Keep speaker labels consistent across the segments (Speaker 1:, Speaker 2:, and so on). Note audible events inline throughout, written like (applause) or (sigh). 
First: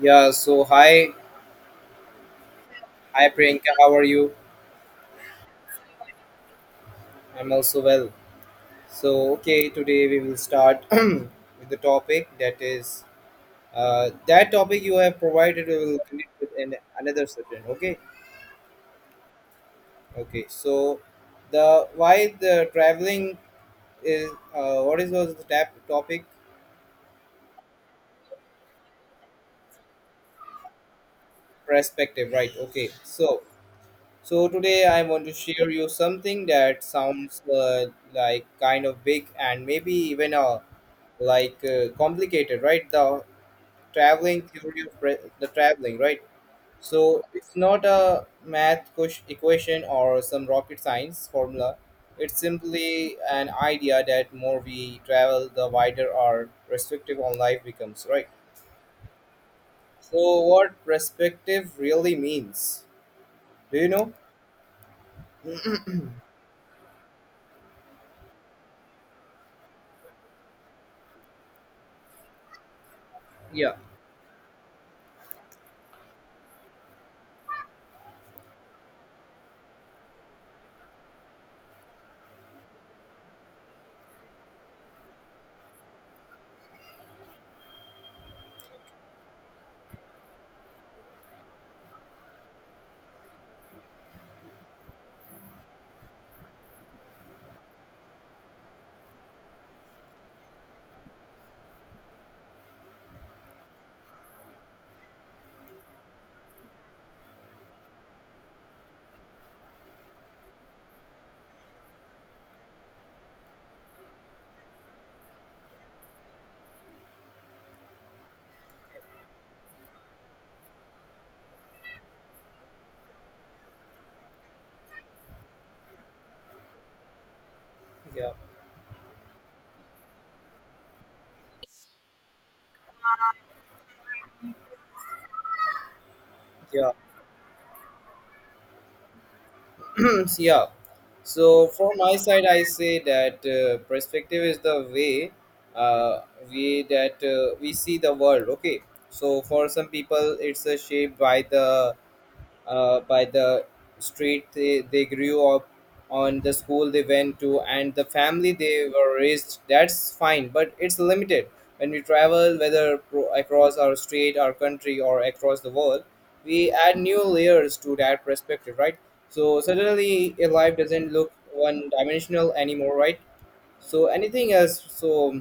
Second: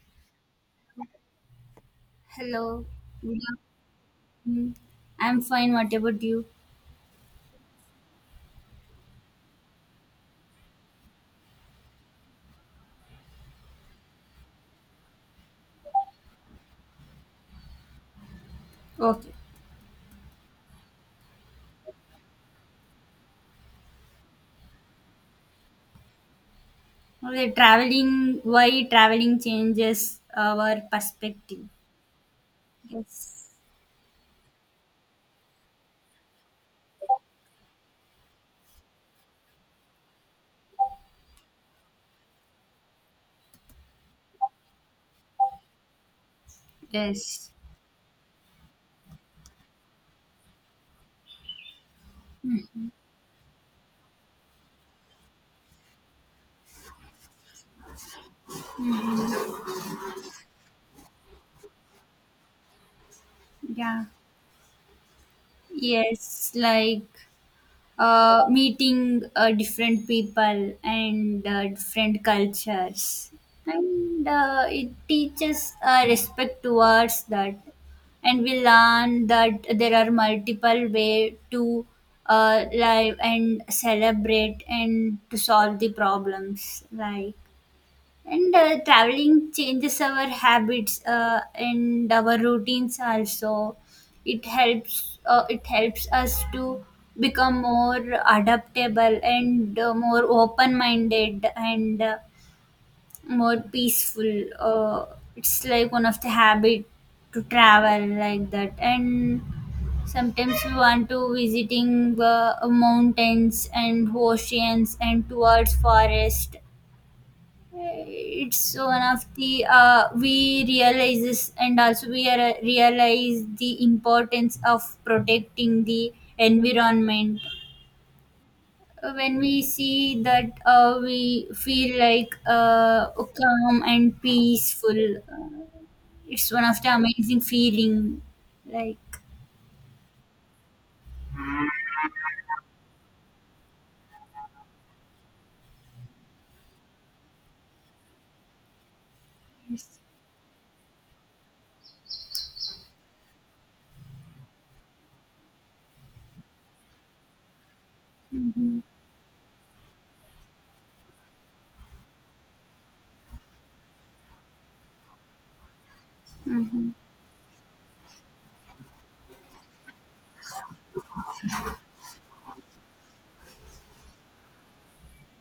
Speaker 1: Yeah, so hi,
Speaker 2: Hello.
Speaker 1: hi
Speaker 2: Good
Speaker 1: Priyanka, how are you?
Speaker 2: afternoon. I'm fine. What about you?
Speaker 1: I'm also well. So, today we will start (clears throat) with the topic that is that topic you have provided. We will connect with an, another subject. Okay,
Speaker 2: Okay.
Speaker 1: okay. So, the why the traveling is what is was the tap topic
Speaker 2: Okay, traveling, why traveling changes our perspective.
Speaker 1: perspective, right? Okay, so
Speaker 2: Yes.
Speaker 1: so today I want to share you something that sounds like kind of big and maybe even a like complicated, right? The traveling theory of the traveling, right? So
Speaker 2: Yes.
Speaker 1: it's not a math equation or some rocket science formula. It's simply an idea that more we travel, the wider our perspective on life becomes, right? So what perspective really means, do you
Speaker 2: Yeah.
Speaker 1: know?
Speaker 2: Yes, like meeting different people and different cultures
Speaker 1: Yeah,
Speaker 2: and it teaches respect towards that, and we learn that there are multiple way to live and celebrate and to solve the problems like and traveling changes our habits and our routines also. It helps. It helps us to become more adaptable and more open-minded and more peaceful. It's like one of the habit to travel like that. And sometimes we want to visiting mountains and oceans and towards forest, it's one of the we realizes, and also we are, realize the importance of protecting the environment.
Speaker 1: yeah,
Speaker 2: When we see that we feel like calm and peaceful, it's one of the
Speaker 1: yeah.
Speaker 2: amazing feeling like.
Speaker 1: (clears throat) Yeah. So from my side, I say that perspective is the way uh, we see the world. Okay. So for some
Speaker 2: Yes.
Speaker 1: people, it's shaped by the street they grew up on, the school they went to, and the family
Speaker 2: Hmm.
Speaker 1: they were raised. That's fine, but it's limited. When we travel, whether across our state, our country, or across the world, we
Speaker 2: Hmm.
Speaker 1: add new layers to that perspective, right? So suddenly a life doesn't look one dimensional anymore, right? So anything else? So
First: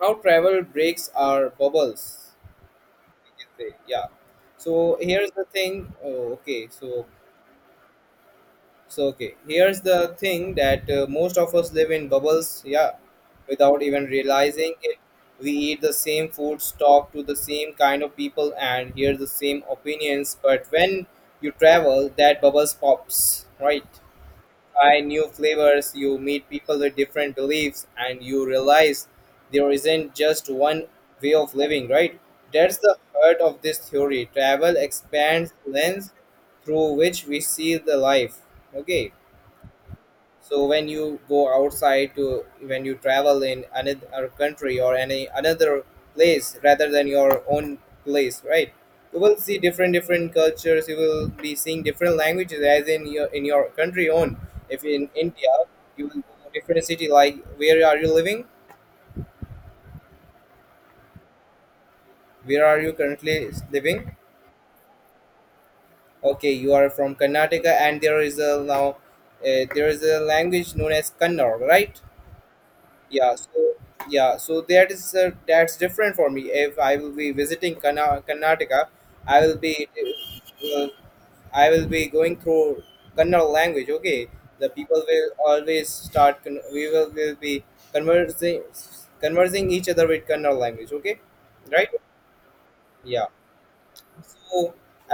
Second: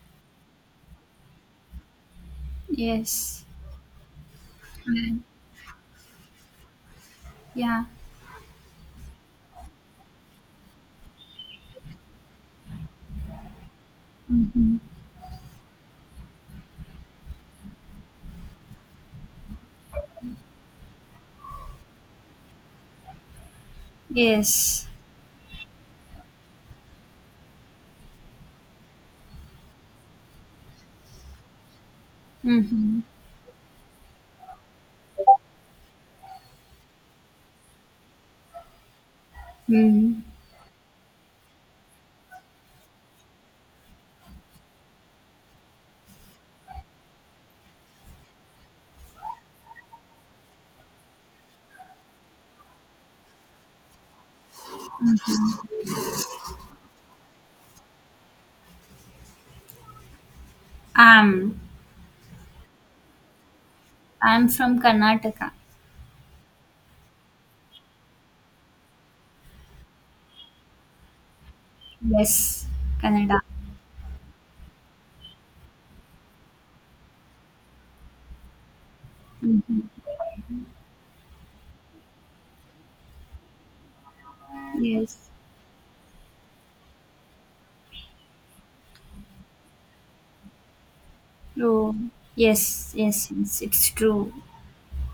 Speaker 1: how travel breaks our bubbles, we
Speaker 2: Yes.
Speaker 1: can say. Yeah, so
Speaker 2: Mm.
Speaker 1: here's the thing. Oh, okay. So,
Speaker 2: Yeah.
Speaker 1: so okay, here's the thing that most of us live in bubbles, yeah, without even realizing
Speaker 2: Hmm.
Speaker 1: it. We eat the same foods, talk to the same kind of people, and hear the same opinions. But when you travel, that bubbles pops, right?
Speaker 2: Yes.
Speaker 1: Try new flavors, you meet people with different beliefs, and you realize there isn't just one way of living, right? That's the
Speaker 2: Hmm.
Speaker 1: heart of this theory. Travel expands the lens through which we see the life. Okay,
Speaker 2: Hmm.
Speaker 1: so when you go outside to when you travel in another country or any another place rather than your own place, right, you will see different different cultures, you will be seeing different languages as in your country own. If in India, you will go to different city. Like, where are you living?
Speaker 2: um
Speaker 1: Where are you currently living?
Speaker 2: I'm from Karnataka.
Speaker 1: Okay, you are from Karnataka, and there is a now, there is a language known as Kannada, right?
Speaker 2: Yes,
Speaker 1: Yeah,
Speaker 2: Canada.
Speaker 1: so yeah, so that is that's different for me. If I will be visiting Karnataka, I will be
Speaker 2: Hmm.
Speaker 1: uh, I will be going through Kannada language. Okay, the people
Speaker 2: Yes,
Speaker 1: will always start. We will be conversing each other with Kannada language. Okay, right?
Speaker 2: true. Yes,
Speaker 1: Yeah.
Speaker 2: yes, yes, it's true.
Speaker 1: So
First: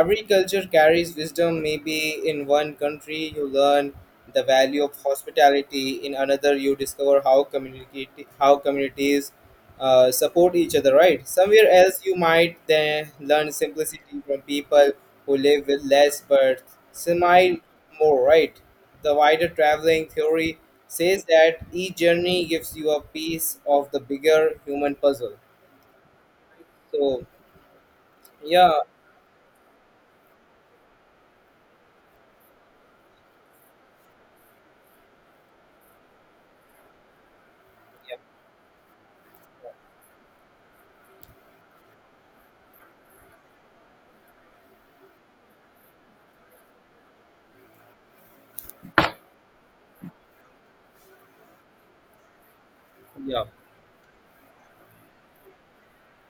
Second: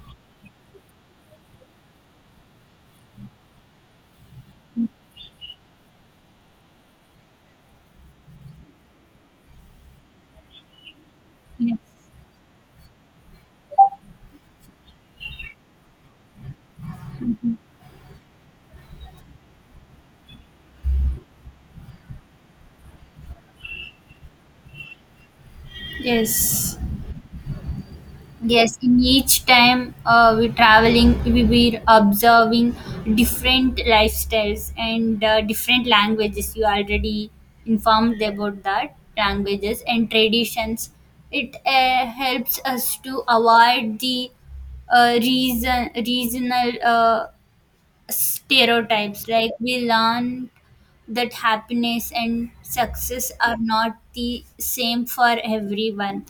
Speaker 1: every culture carries wisdom. Maybe in one country you learn the value of hospitality, in another you discover how communicate how communities support each other. Right? Somewhere
Speaker 2: Yes,
Speaker 1: else you might then learn simplicity from people who live with less but smile more. Right? The wider traveling theory says that each journey gives you a piece of the bigger human puzzle.
Speaker 2: yes,
Speaker 1: So yeah,
Speaker 2: yes. In each time we traveling, we were observing different lifestyles and different languages. You already informed about that languages and traditions. It helps us to avoid the reason regional stereotypes. Like, we learn that happiness and success
Speaker 1: yeah,
Speaker 2: are not the same for everyone.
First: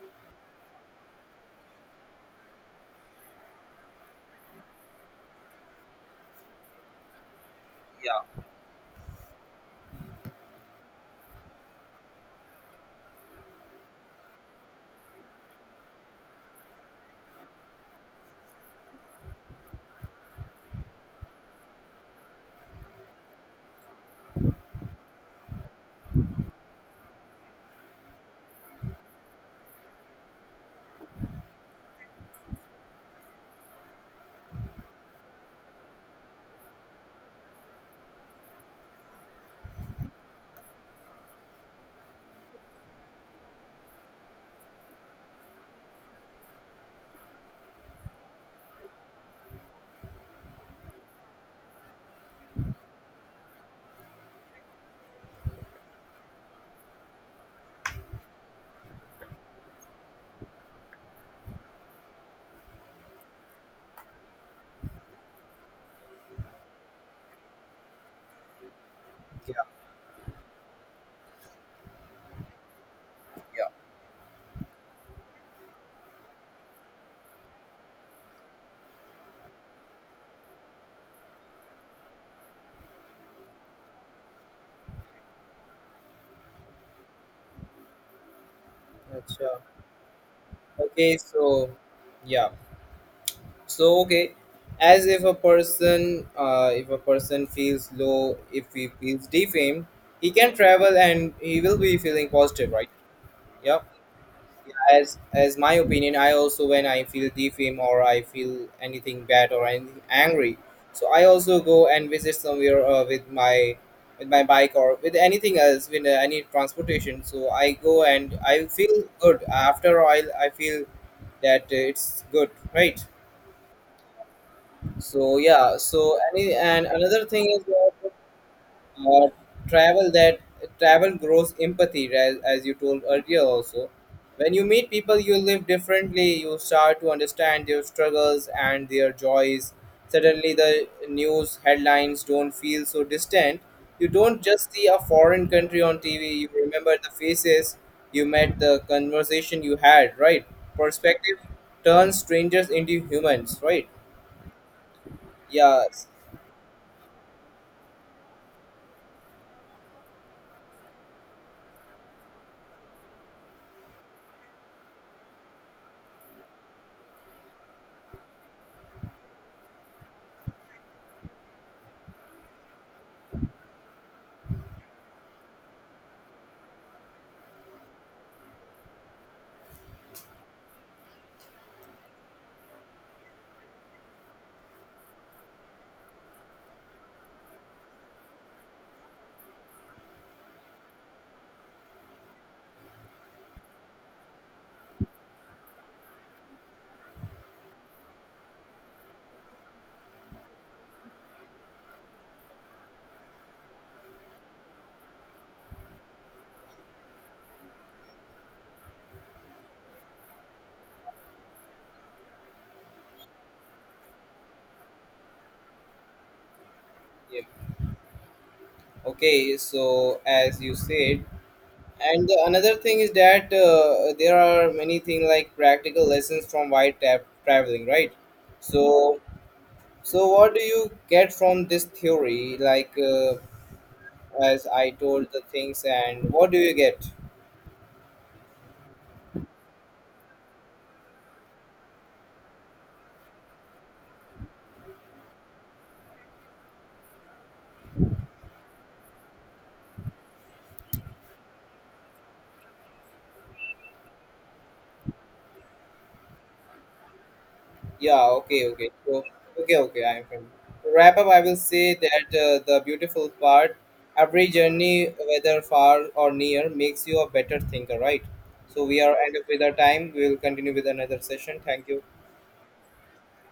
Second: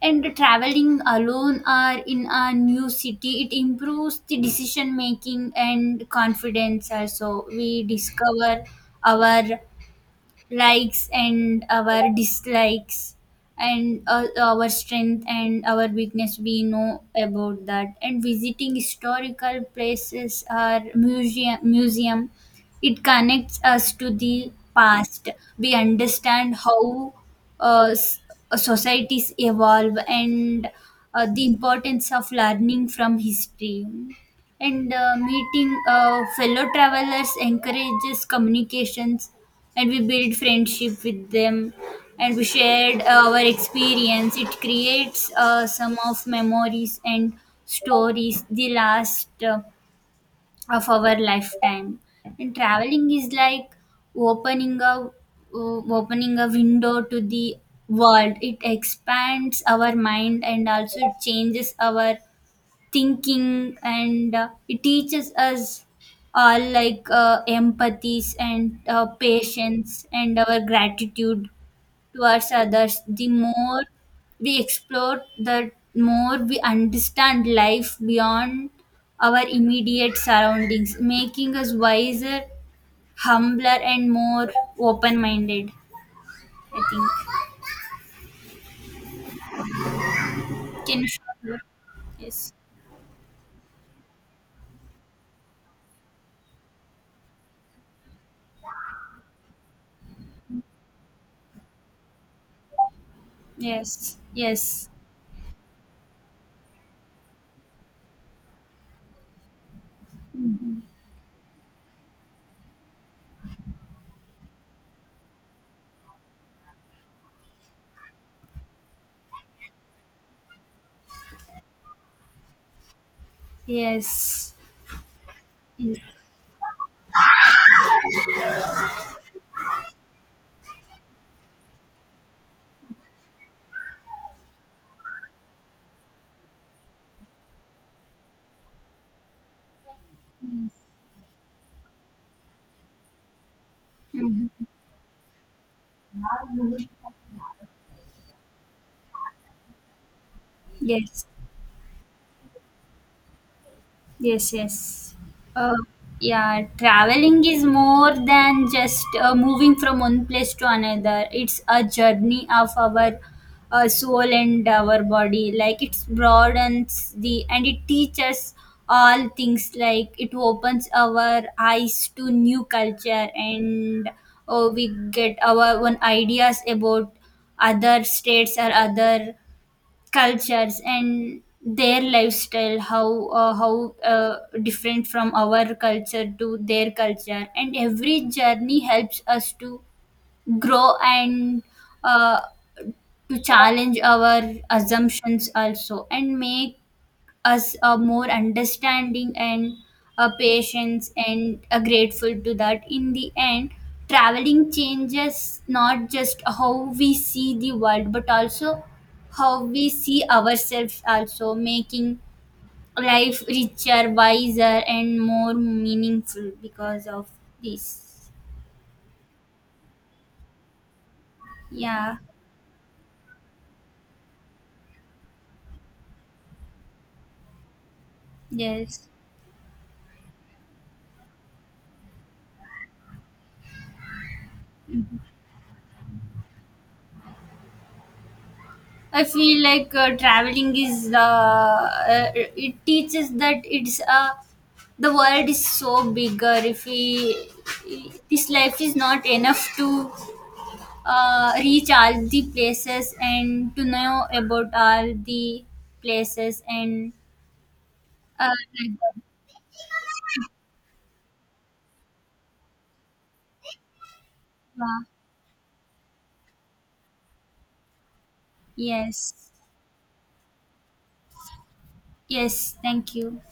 Speaker 2: And traveling alone or in a new city, it improves the decision making and confidence. Also, we
Speaker 1: yeah,
Speaker 2: discover our likes and our dislikes and our strength and our weakness, we know about that. And visiting historical places or museum, it connects us to the past. We understand how uh, s- societies evolve and the importance of learning from history. And meeting fellow travelers encourages communications, and we build friendship with them, and we shared our experience. It creates some of memories and stories the last of our lifetime. And traveling is like opening a opening a window to the world. It expands our mind and also it changes our thinking, and it teaches us like empathies and
Speaker 1: yeah,
Speaker 2: patience and our gratitude towards others. The
Speaker 1: yeah.
Speaker 2: more we explore, the more we understand life beyond our immediate surroundings, making us wiser, humbler and more open-minded, I think.
Speaker 1: Acha.
Speaker 2: Can you
Speaker 1: Okay,
Speaker 2: share?
Speaker 1: so yeah.
Speaker 2: Yes.
Speaker 1: So okay, as if a person feels low, if he feels defamed, he can travel and he will be feeling positive, right? Yeah,
Speaker 2: Yes. Yes.
Speaker 1: as my opinion, I also, when I feel defame or I feel anything bad or anything angry, so I also go and visit somewhere with my bike or with anything else, with any transportation. So I go and I feel good. After all, I feel that it's good, right?
Speaker 2: Yes.
Speaker 1: So yeah, so any and another thing is that uh, travel that travel grows empathy, as you told earlier also. When you meet people you live differently, you start to understand their struggles and their joys. Suddenly the news headlines don't feel so distant. You don't
Speaker 2: Mhm.
Speaker 1: just see a foreign country on TV. You remember the faces you met, the conversation you had, right?
Speaker 2: Yes,
Speaker 1: Perspective turns strangers into humans, right?
Speaker 2: yes, yes. Uh,
Speaker 1: Yes.
Speaker 2: yeah, traveling is more than just moving from one place to another. It's a journey of our soul and our body. Like, it broadens the and it teaches all things. Like, it opens our eyes to new culture, and we get our own ideas about other states or other cultures and their lifestyle, how different from our culture to their culture. And every journey helps us to grow and uh, to challenge our assumptions also, and make us a more understanding and a patience and a grateful to that. In the end, traveling changes not just how we see the world but also how we see ourselves, also making life richer, wiser and more meaningful because of
Speaker 1: Yeah.
Speaker 2: this.
Speaker 1: Okay, so as you said,
Speaker 2: Yeah.
Speaker 1: and the another thing is that there are many things like practical lessons from wide tap traveling, right? So,
Speaker 2: Yes.
Speaker 1: so what do you get from this theory? Like, as I told the things, and what do you get?
Speaker 2: I feel like traveling is it teaches that it's the world is so bigger. If we this life is not enough to reach all the places and to know about all the places and
Speaker 1: Yeah, okay, okay.
Speaker 2: like
Speaker 1: So,
Speaker 2: that.
Speaker 1: okay, okay. I'm fine. To wrap up, I will say that the beautiful part, every
Speaker 2: Yeah.
Speaker 1: journey, whether far or near, makes you a better thinker, right? So we are
Speaker 2: Yes,
Speaker 1: end up with our time. We will continue with another session. Thank you.
Speaker 2: yes, thank you.